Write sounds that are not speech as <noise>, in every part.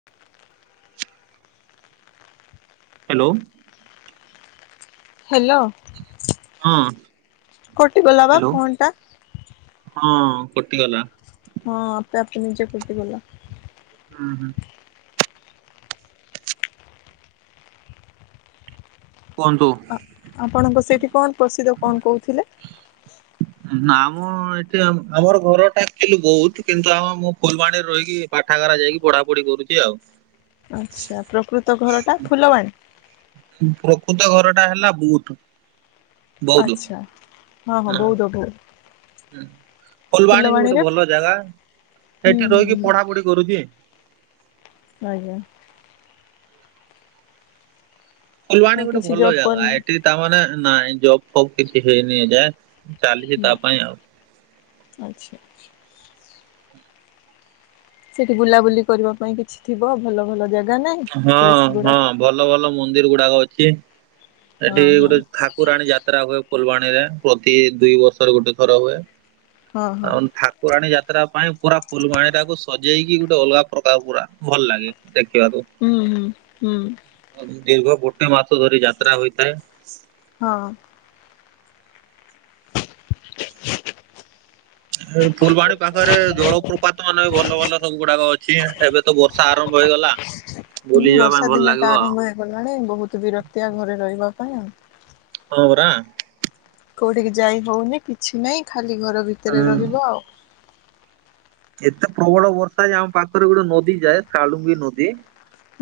<inaudible> Hello. Hello. ଅ। କଟି ଗଲା ବା ଫୋନ୍ ଟା। ହଁ କଟିଗଲା। ହଁ ଆପେ ଆପେ ନିଜେ କଟିଗଲା। ଉଁ ହୁଁ। କୁହନ୍ତୁ? ଆପଣଙ୍କ ସେଠି କଣ ପସିଦ୍ଧ କଣ କହୁଥିଲେ? ନାଁମ ଏଠି ଆମ୍ ଆମର ଘରଟା ଆକଚୁଲି ଗୋଉଦ କିନ୍ତୁ ଆମ ମୁଁ ଫୁଲବାଣୀରେ ରହିକି ପାଠାଗାରା ଯାଇକି ପଢା ପଢି କରୁଚି ଆଉ। ଆଚ୍ଛା ପ୍ରକୃତ ଘରଟା ଫୁଲବାଣୀ? ପ୍ରକୃତ ଘରଟା ହେଲା ବୁଟ୍। ଆଚ୍ଛା ହଁ ହଁ ବଉଦ ପୁ ହୁଁ ଫୁଲବାଣୀ ବି ଗୋଟେ ଭଲ ଜାଗା ହୁଁ ସେଠି ହୁଁ ରହିକି ପଢା ହୁଁ ପଢି କରୁଚି। ଆଜ୍ଞା। ଫୁଲବାଣୀ ଆଉ ଗୋଟେ କିଛି ଭଲ ଜବ୍ ଜାଗା କରିନ? ଏଠି ତା ମାନେ ନାଇଁ ଜବ୍ ଫବ୍ କିଛି ହେଇନି ଏଯାଏ ଚାଲିଚି ନା ତା ପାଇଁ ଆଉ। ଆଚ୍ଛା ଆଚ୍ଛା। ସେଠି ବୁଲାବୁଲି କରିବା ପାଇଁ କିଛି ଥିବ ଭଲ ଭଲ ଜାଗା ନାହିଁ ହଁ ପ୍ଲେସ୍ ହଁ ଗୁଡ଼ା? ଭଲ ଭଲ ମୁଁନ୍ଦିର ଗୁଡାକ ଅଛି। ହଁ ଏଠି ହଁ ଗୋଟେ ଠାକୁରାଣୀ ଯାତ୍ରା ହୁଏ ଫୁଲବାଣୀରେ ପ୍ରତି ଦୁଇ ବର୍ଷର ଗୋଟେ ଥର ହୁଏ। ହଁ ହଁ ଆଉ ଥା ପୁରାଣୀ ଯାତ୍ରା ପାଇଁ ପୁରା ଫୁଲବାଣୀ ଟାକୁ ସଜେଇକି ଗୋଟେ ଅଲଗା ପ୍ରକାର ପୁରା ଭଲ ଲାଗେ ଦେଖିବାକୁ। ହୁଁ ହୁଁ ହୁଁ। ଦୀର୍ଘ ଗୋଟେ ମାସ ଧରି ଯାତ୍ରା ହୋଇଥାଏ। ହଁ। ଫୁଲବାଣୀ ପାଖରେ ଜଳପ୍ରପାତ ଅନେ ଭଲ ଭଲ ସବୁ ଗୁଡାକ ଅଛି ଏବେ ତ ବର୍ଷା ଆରମ୍ଭ ହେଇଗଲା। ବୁଲି ହୁଁ ଯିବା ପାଇଁ ବର୍ଷା ଭଲ ଦିନ ଲାଗିବ ଟା ଆଉ ଆରମ୍ଭ ହେଇଗଲାଣି ବହୁତ ବିରକ୍ତିଆ ଘରେ ରହିବା ପାଇଁ। ହଁ ରା କୋଉଠିକି ଯାଇ ହଉନି କିଛି ନାଇ ଖାଲି ଘର ଭିତରେ ହୁଁ ରହିବ। କେତେ ପ୍ରବଳ ବର୍ଷା ଯେ ଆମ ପାଖରେ ଗୋଟେ ନଦୀ ଯାଏ ସାଳୁଙ୍ଗୀ ନଦୀ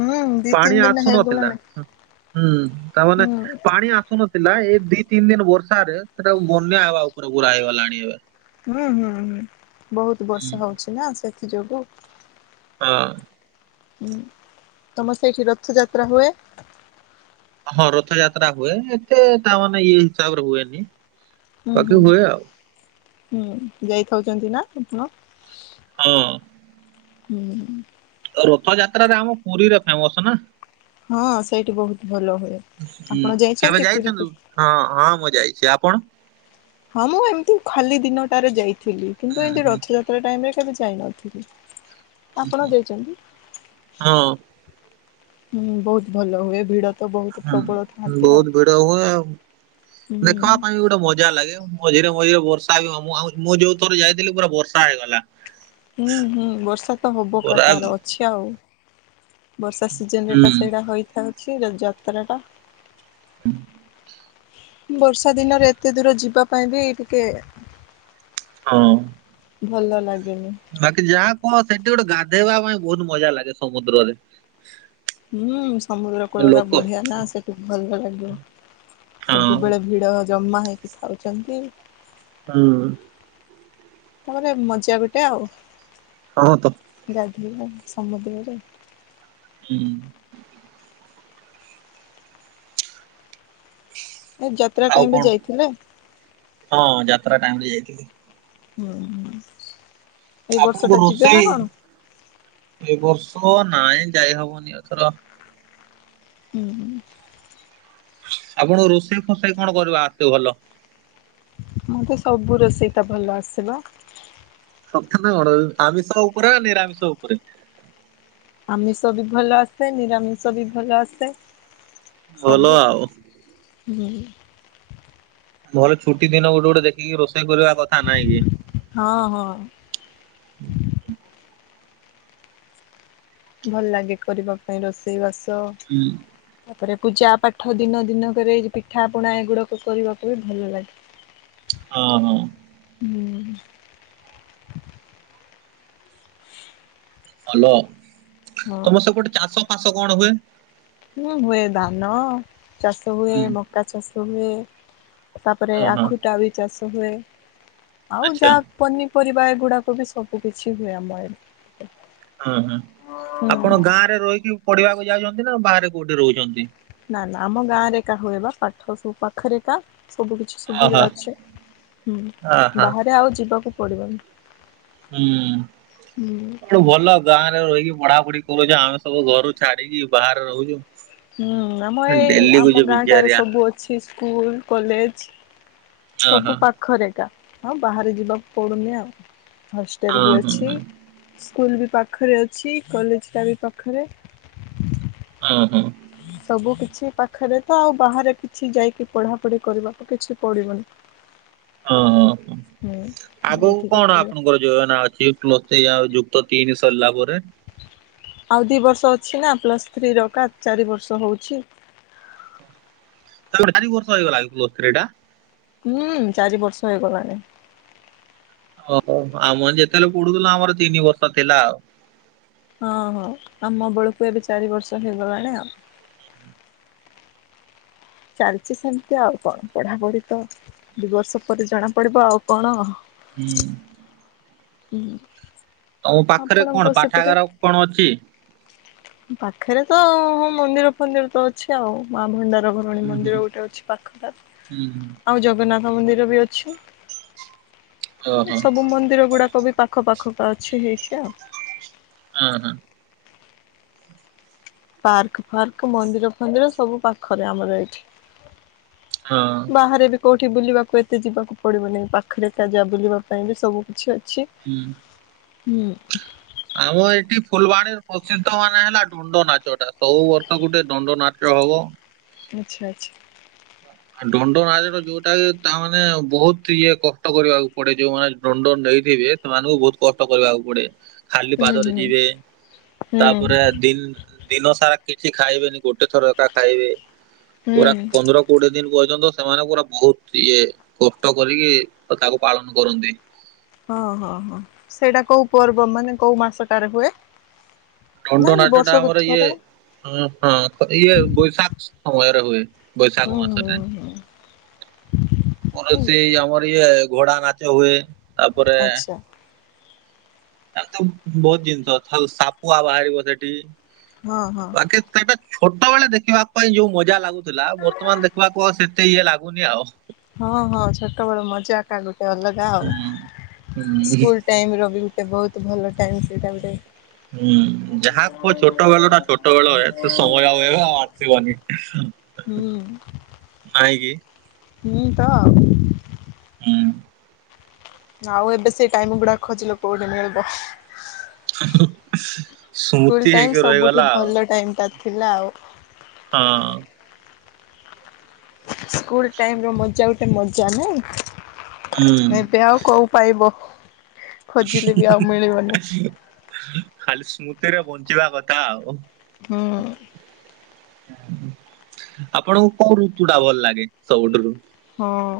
ହୁଁ ଦି ତିନି ପାଣି ଦିନ ଆସୁନଥିଲା ହେଇଗଲାଣି ହୁଁ ତା ମାନେ ହୁଁ ପାଣି ଆସୁନ ଥିଲା ଏଇ ଦି ତିନି ଦିନ ବର୍ଷାରେ ସେଟାକୁ ବନ୍ୟା ହେବା ଉପରେ ପୁରା ହେଇଗଲାଣି ଏବେ। ହୁଁ ହୁଁ ହୁଁ ବହୁତ ହୁଁ ବର୍ଷା ହଉଚି ନା ସେଥି ଯୋଗୁ। ହଁ। ହୁଁ ତମ ସେଠି ରଥଯାତ୍ରା ହୁଏ? ହଁ ରଥଯାତ୍ରା ହୁଏ ଏତେ ତା ମାନେ ଇଏ ହିସାବରେ ହୁଏନି। ହୁଁ ବାକି ହୁଁ ହୁଏ ଆଉ ହୁଁ ଯାଇଖାଉଛନ୍ତି ନା ଆପଣ? ହଁ। ହୁଁ <inaudible> ରଥଯାତ୍ରାରେ ଆମ ପୁରୀରେ ଫେମସ ନା। ହଁ ସେଇଠି ବହୁତ ଭଲ ହୁଏ ହୁଁ ଆପଣ କେବେ ଯାଇଛନ୍ତି ପୁରୀକୁ। ହଁ ହଁ ମୁଁ ଯାଇଛି ଆପଣ। ହଁ ମୁଁ ଏମିତି ଖାଲି ଦିନଟାରେ ଯାଇଥିଲି। ହୁଁ କିନ୍ତୁ ଏମିତି ହୁଁ ରଥଯାତ୍ରା ସେ ଟାଇମରେ କେବେ ଯାଇ ନଥିଲି। ଆପଣ ଯାଇଛନ୍ତି? ହଁ ହୁଁ ବହୁତ ଭଲ ହୁଏ ଭିଡ। ତ ବହୁତ ପ୍ରବଳ ହୁଁ ଥାଆନ୍ତି ଆଉ ବହୁତ ଭିଡ ହୁଏ। ଆଉ ଦେଖିବା ହୁଁ। ପାଇଁ ବି ଗୋଟେ ମଜା ଲାଗେ। ମଝିରେ ମଝିରେ ବର୍ଷା ବି ମୁଁ ମୁଁ ଯୋଉ ଥରେ ଯାଇଥିଲି ପୁରା ବର୍ଷା ହେଇଗଲା। ହୁଁ ହୁଁ ବର୍ଷା ତ ହବକା ପୁରା ତାର ଅଛି ଆଉ। ବର୍ଷା ସିଜନ ରେ ଟା ହୁଁ ସେଇଟା ହେଇଥାଉଛି ଯାତ୍ରା ଟା। ହୁଁ। <unintelligible> ବର୍ଷା ଦିନରେ ଏତେ ଦୂର ଯିବା ପାଇଁ ବି ଟିକେ, ହଁ। ଭଲ ଲାଗେନି। ବାକି ଯାହା କୁହ ସେଠି ଗୋଟେ ଗାଧେଇବା ପାଇଁ ବହୁତ ମଜା ଲାଗେ ସମୁଦ୍ରରେ। ହୁଁ ସମୁଦ୍ର କୂଳ ଟା ଲୋକ ବଢିଆ ନା ସେଠୁ ଭଲ ଲାଗିବ। ହଁ ସବୁବେଳେ ଭିଡ ଜମା ହେଇକି ଖାଉଛନ୍ତି। ହୁଁ। ତାପରେ ମଜା ଗୋଟେ ଆଉ। ହଁ ତ। ଗାଧୋଇବା ସମୁଦ୍ରରେ। ହୁଁ। ଏ ଯାତ୍ରା ଆଉ ଟାଇମ ରେ କଣ? ଯାଇଥିଲେ। ହଁ ଯାତ୍ରା ଟାଇମ ରେ ଯାଇଥିଲି। ହୁଁ ହଁ ଏଇ ବର୍ଷ ଆପଣଙ୍କୁ ଟା ଯିବେ ରୋଷେଇ ନା କଣ? ଏ ବର୍ଷ ନାଇଁ ଯାଇ ହବନି ଏଥର। ହୁଁ ହୁଁ। ଆପଣ ରୋଷେଇ ଫସେଇ କଣ କରିବା ଆସେ ଭଲ? ମୋତେ ସବୁ ରୋଷେଇଟା ଭଲ ଆସେ। ନା କଣ ଆମିଷ ଉପରେ ଆ ନିରାମିଷ ଉପରେ। ଆମିଷ ବି ଭଲ ଆସେ ନିରାମିଷ ବି ଭଲ ଆସେ ଭଲ ସବୁ ଆଉ। ହୁଁ। ଭଲ ଛୁଟି ଦିନ ଗୋଟେ ଗୋଟେ ଦେଖିକି ରୋଷେଇ କରିବା କଥା ନାଇଁ କି? ହଁ ହଁ। ଭଲ ଲାଗେ କରିବା ପାଇଁ ରୋଷେଇ ବାସ। ହୁଁ। ତାପରେ ପୂଜା ପାଠ ଦିନ ଦିନକରେଇ ପିଠା ପୁଣା ଏଗୁଡାକ କରିବାକୁ ବି ଭଲ ଲାଗେ। ହଁ ହୋ। ହୁଁ। ଭଲ ତମ ସବ ଗୋଟେ ଚାଷ ଫାସ କଣ ହୁଏ? ହ ହୁଏ ଧାନ ଚାଷ ହୁଏ ହୁଁ ମକା ଚାଷ ହୁଏ। ତାପରେ ହଁ ହଁ। ଆଖୁଟା ବି ଚାଷ ହୁଏ ଆଉ ଆଚ୍ଛା ଯାହା। ପନିପରିବା ଗୁଡାକ ବି ସବୁ କିଛି ହୁଏ ଆମର। ହଁ ହୁଁ ଆପଣ ଗାଁ ରେ ରହିକି ପଢିବାକୁ ଯାଉଛନ୍ତି ନା ବାହାରେ କୋଉଠି ରହୁଛନ୍ତି। ନା ନା ଆମ ଗାଁ ରେ କାହା ବା ପାଠ ସବୁ ପାଖରେ ତା ସବୁ କିଛି ଅହ ସୁବିଧା ଅଛେ ହୁଁ ଅହ ବାହାରେ ଆଉ ଯିବାକୁ ପଡିବନି। ହୁଁ। ହୁଁ ଗୋଟେ ଭଲ ଗାଁ ରେ ରହିକି ପଢ଼ାପଢି କରୁଚ, ଆମେ ସବୁ ଘରୁ ଛାଡିକି ବାହାରେ ରହୁଚୁ। ହୁଁ ଆମ ଏଇ ଆମ ଗାଁ ଟାରେ ବିଚାରିଆ ସବୁ ଅଛି ସ୍କୁଲ୍ କଲେଜ୍। ଅହ ସବୁ ପାଖରେ ଏକା। ଆଉ ବାହାରେ ଯିବାକୁ ପଡୁନି ଆଉ। ହୋଟେଲ୍ ବି ହଁ ହଁ ଅଛି। ହଁ। ସ୍କୁଲ ବି ପାଖରେ ଅଛି, କଲେଜ୍ ଟା ବି ପାଖରେ। ଉଁ ହୁଁ। ସବୁ କିଛି ପାଖରେ ତ ଆଉ ବାହାରେ କିଛି ଯାଇକି ପଢାପଢି କରିବାକୁ କିଛି ପଡିବନି। ହଁ ହୁଁ ଆଗକୁ ଏଇଠିକା କଣ ପଡିବ। ଆପଣଙ୍କର ଯୋଜନା ଅଛି ପ୍ଲସ୍ ଥ୍ରି ଆଉ ଯୁକ୍ତ ତିନି ସରିଲା ପରେ? ଆଉ ଦିଇ ବର୍ଷ ଅଛି ନା ପ୍ଲସ୍ ଥ୍ରୀ ର ଏକା ଚାରି ବର୍ଷ ହଉଚି। ଚାରି ବର୍ଷ ହେଇଗଲା କି ପ୍ଲସ୍ ଥ୍ରି ଟା? ହୁଁ, ଚାରି ବର୍ଷ ହେଇଗଲାଣି। ଓହୋ। ଆମର ଯେତେବେଳେ ପଡୁଥିଲା ଆମର ତିନି ବର୍ଷ ଥିଲା ଆଉ। ହଁ ହଁ। ଆମ ବେଳକୁ ଏବେ ଚାରି ବର୍ଷ ହେଇଗଲାଣି ଆଉ। ଚାଲିଚି ସେମତି ଆଉ। କଣ ପଢ଼ାପଢ଼ି ତ ଦୁଇ ବର୍ଷ ପରେ ଜଣାପଡ଼ିବ ଆଉ କଣ। ହୁଁ। ହୁଁ। ତମ ପାଖରେ କଣ ପାଠାଗାର କଣ ଅଛି? ପାଖରେ ତ ହଁ ମନ୍ଦିର ଫନ୍ଦିର ତ ଅଛି ଆଉ। ମା ଭଣ୍ଡାର ଘ ମଣି ହୁଁ ହୁଁ। ମନ୍ଦିର ଗୋଟେ ଅଛି ପାଖଟା। ହୁଁ ଆଉ ଜଗନ୍ନାଥ ମନ୍ଦିର ବି ଅଛି। କିନ୍ତୁ ଓହୋ ସବୁ ମନ୍ଦିର ଗୁଡାକ ବି ପାଖ ପାଖ କା ଅଛି ହେଇଚି ଆଉ। ହଁ ହଁ। ପାର୍କ ଫାର୍କ ମନ୍ଦିର ଫନ୍ଦିର ସବୁ ପାଖରେ ଆମର ଏଇଠି। ହଁ। ବାହାରେ ବି କୋଉଠି ବୁଲିବାକୁ ଏତେ ଯିବାକୁ ପଡ଼ିବନି। ପାଖରେ ତା ଯା ବୁଲିବା ପାଇଁ ବି ସବୁ କିିଛି ଅଛି। ଉଁ। <unintelligible> ଆଉ ଏଠି ଫୁଲବାଣୀ ପ୍ରସିଦ୍ଧ ମାନେ ହେଲା ଡୁ ଦଣ୍ଡ ନାଚ ଟା। ସବୁ ବର୍ଷ ଗୋଟେ ଦଣ୍ଡ ନାଚ ହବ। ଆଚ୍ଛା ଆଚ୍ଛା। ଆଉ ଦଣ୍ଡ ନାଚ ଟା ଯୋଉଟା କି ତାମାନେ ବହୁତ ଇଏ କଷ୍ଟ କରିବାକୁ ପଡେ ଯୋଉମାନେ ଦଣ୍ଡ ନେଇଥିବେ, ସେମାନଙ୍କୁ ବହୁତ କଷ୍ଟ କରିବାକୁ ପଡେ। ଖାଲି ହୁଁ ପାଦରେ ହୁଁ ଯିବେ। ତାପରେ ହୁଁ ଦି ଦିନ ସାରା କିଛି ଖାଇବେନି, ଗୋଟେ ଥର ଏକା ଖାଇବେ। ପୁରା ହୁଁ ପନ୍ଦର କୋଡିଏ ଦିନ୍ ପର୍ଯ୍ୟନ୍ତ ସେମାନେ ପୁରା ବହୁତ ଇଏ କଷ୍ଟ କରିକି ତାକୁ ପାଳନ କରନ୍ତି। ହଁ ହଁ ହଁ। ସେଇଟା କୋଉ ପର୍ବ ମାନେ କୋଉ ମାସ ଟା ରେ ହୁଏ? ଦଣ୍ଡ ନାଇଁ ନାଚ ଟା ବର୍ଷକୁ ଆମର ଇଏ ଥରେ ନା? ଅ ହଁ ଇଏ ବୈଶାଖ ସମୟରେ ହୁଏ, ହୁଁ ବୈଶାଖ ହୁଁ ମାସରେ। ହୁଁ ଉଁ <unintelligible> ଆମର ଇଏ ଘୋଡା ନାଚ ହୁଏ। ତାପରେ ଆଚ୍ଛା ତାର ତ ବହୁତ୍ ଜିନିଷ। ଆଉ ସା ପୁଆ ବାହାରିବ ସେଠି। ହଁ ହଁ। ବାକି ସେଇଟା ଛୋଟ ବେଳେ ଦେଖିବା ପାଇଁ ଯୋଉ ମଜା ଲାଗୁଥିଲା ବର୍ତ୍ତମାନ ଦେଖିବାକୁ ଆଉ ସେତେ ଇଏ ଲାଗୁନି ଆଉ। ହଁ ହଁ ଛୋଟ ବେଳ ମଜା ଟା ଗୋଟେ ଅଲଗା ଆଉ। ହୁଁ। ହୁଁ ସ୍କୁଲ୍ ଟାଇମ୍ ର ବି କେ ବହୁତ ଭଲ ଟାଇମ୍ ସେଇଟା ଗୋଟେ। ହୁଁ। ଯାହା କୁହ ଛୋଟ ବେଳ ଟା ଛୋଟ ବେଳ ଏ। ସେ ସମୟ ଆଉ ଏବେ ଆଉ ଆସିବନି। ହୁଁ। ନାହିଁକି? ମୁଁ ତ ଉଁ ଆଉ ଏବେ ସେ ଟାଇମ୍ ଗୁଡା ଖୋଜିଲେ କୋଉଠି ମିଳିବ। ହୋ। ସ୍କୁଲ ଟାଇମ ସବୁଠୁ ଭଲ ଟାଇମ ଟ ଥିଲା ଆଉ। ହଁ। ସ୍କୁଲ ଟାଇମ ର ମଜା ଗୋଟେ ମଜା ନାଇଁ ହୁଁ। ଏେବେ ଆଉ କ ପାଇବ ଖୋଜିଲେ ବି ଆଉ ମିଳିବନି। ଖାଲି ସ୍ମୃତିରେ ବଞ୍ଚିବା କଥା ଆଉ। ହୁଁ। ଆପଣଙ୍କୁ କଉ ଋତୁ ଟା ଭଲ ଲାଗେ ସବୁଠାରୁ। ହଁ।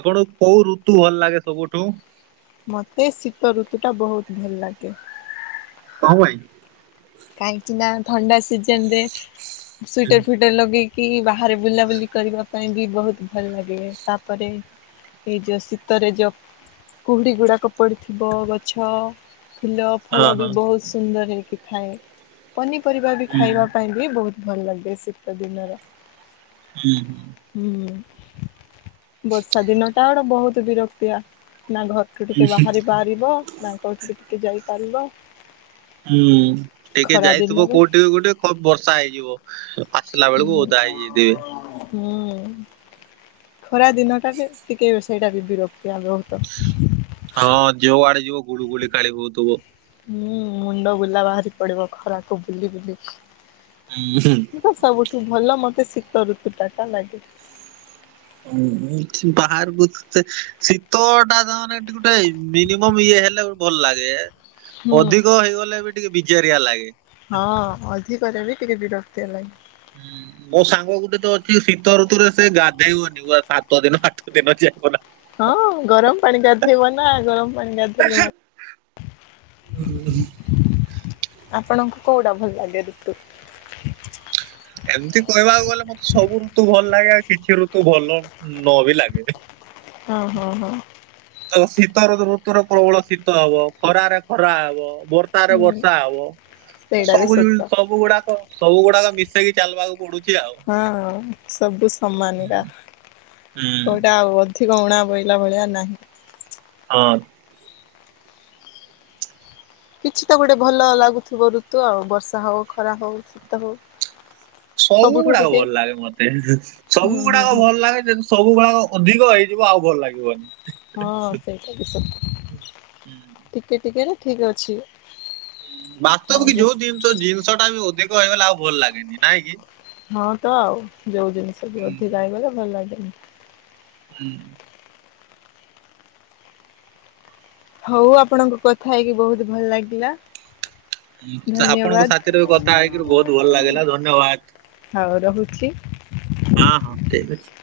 ଆପଣଙ୍କୁ କୋଉ ଋତୁ ଭଲ ଲାଗେ ସବୁଠୁ। ମତେ ଶୀତ ଋତୁ ଟା ବହୁତ ଭଲ ଲାଗେ। ହଣ ଭାଇ। କାହିଁକି ନା ଥଣ୍ଡା ସିଜନ ରେ ସ୍ଟର ଫ ଗଟେ ଲଗେଇକି ବାହାରେ ବୁଲାବୁଲି କରିବା ପାଇଁ ବି ବହୁତ ଭଲ ଲାଗେ ତାପରେ। ଏଇ ଯୋଉ ଶୀତରେ ଯୋଉ କୁହୁଡ଼ି ଗୁଡ଼ାକ ପଡ଼ିଥିବ ଗଛ ଫୁଲ। ହଁ ଫଳ ହଁ ବି ବହୁତ ସୁନ୍ଦର ହୋଇଇକି ଥାଏ। ପନିପରିବା ବି ହୁଁ ଖାଇବା ପାଇଁ ବି ବହୁତ ଭଲ ଲାଗେ ଶୀତ ଦିନର ହୁଁ ହୁଁ। ହୁଁ ବର୍ଷା ଦିନ ଟା ଗୋଟେ ବହୁତ ବିରକ୍ତିଆ ନା ଘର ସେଠୁ ଟିକେ ବାହାରି ପାରିବ ନାଙ୍କଠିକେ ଟିକେ ଯାଇପାରିବ। ହୁଁ ଟିକେ ଖରା ଯାଇଥିବ ଦିନରେ କୋଉଠିକ କୋଉଠିକେ ବର୍ଷା ହେଇଯିବ ଫସିଲା। ହଁ ହୁଁ ଖରା ଦିନଟାରେ ଟିକେ ବ ସେଇଟା ବି ବିରକ୍ତି ଆବହୁତ ହଁ ଯଉ ଆଡେ ଯିବ ଗୁଡୁ ଗୁଳି କାଳି ହଉଥିବ। ହଁ ମୁଣ୍ଡ ବୁଲା ବାହାରି ପଡିବ ଖରାକୁୁ ବୁଲି ବୁଲି ହୁଁ। ତ ସବୁଠୁ ଭଲ ମତେ ଶୀତ ଋ ୁଟା ଟା ଲାଗେ। ବାହାରକୁ। ସେ ଶୀତ ଟାାନେ ଗୋଟେ ମିନିମମ୍ ଇଏ ହେଲେ ଗୋେ ଭଲ ଲାଗେ। ହୁଁ ଅଧିକ ହେଇଗଲେ ବି ଟିକେ ବିଜାରଆ ଲାଗେ। ହଁ ଅଧିକ ବି ଟିକେ ବିରକ୍ତି ହେଲାଣିି। ହୁଁ ମୋ ସାଙ୍ଗ ଗୋଟେ ତ ଅଛି ଶୀତ ଋତୁରେ ସେ ଗାଧେଇବନି ସାତ ଦିନ ଆଠ ଦିନ ଯିବ ନା ହଁ ଗରମ ପାଣି ଗାଧେଇବ ନା ଗରମ ପାଣି ଗାଧୋଇଲେ ମତେ ହ ଆପଣଙ୍କୁ କଉଟା ଭଲ ଲାଗେ ଋତୁ? ଏମତି କହିବାକୁ ଗଲେ ମତେ ସବୁ ଋତୁ ଭଲ ଲାଗେ ଆଉ କିଛି ଋତୁ ଭଲ ନ ବି ଲାଗେ। ହଁ ହଁ ହଁ ତ ଶୀତଋତୁରେ ପ୍ରବଳ ଶୀତ ହେବ ଖରାରେ ଖରା ହେବ ବୋର ବର୍ଷାରେ ହୁଁ ବର୍ଷା ହେବ ସେଇଟା ବି ସବୁ ସତ। ସବୁ ଗୁଡାକ ସବୁ ଗୁଡାକ ମିଶେଇକି ଚାଲବାକୁ ପଡୁଛି ଆଉ ହଁ ସବୁ ସମାନ ଟା ହୁଁ କଉଟା ବହୁତ ଏଠି ଗହଣା ବୋହିଲା ଭଳିଆ ନା ହଁ କିଛି ତ ଗୋଟେ ଭଲ ଲାଗୁଥିବ ଋତୁ ଆଉ ବର୍ଷା ହଉ, ଖରା ହଉ, ଶୀତ ହଉ ସବୁ ସବୁଠୁ ଗୁଡାକ ଟିକେ ଭଲ ଲାଗେ ମତେ, ହୁଁ ସବୁ ହୁଁ ଗୁଡାକ ହୁଁ ଭଲ ଲାଗେ ଯେ ସବୁ ଗଳ ଅଧିକ ହେଇଯିବ ଆଉ ଭଲ ଲାଗିବନି ହଁ ସେଇଟା ବି ସତ, ହୁଁ। ଟିକେ ଟିକେ ରେ ଠିକ ଅଛି। ଆଉ ବାସ୍ତବ କି ଯୋଉ ବେଶ ଜିନିଷ ଜିନିଷ ଟା ବି ଅଧିକ ହେଇଗଲେ ଆଉ ଭଲ ଲାଗେନି ନାଇଁ କି। ହଁ ତ ଆଉ ଯୋଉ ଜିନିଷ ବି ଅଧିକା ହେଇଗଲେ ଭଲ ଲାଗେନି। ହୁଁ ହଉ ଆପଣଙ୍କ କଥା ହେଇକି ବହୁତ ଭଲ ଲାଗିଲା। ଆପଣଙ୍କ ଧନ୍ୟବାଦ ସାଥିରେ ବି କଥା ହେଇକରି ବହୁତ ଭଲ ଲାଗିଲା ଧନ୍ୟବାଦ। ହଉ ରହୁଛି। ହଁ ହଁ ଠିକ ଅଛି।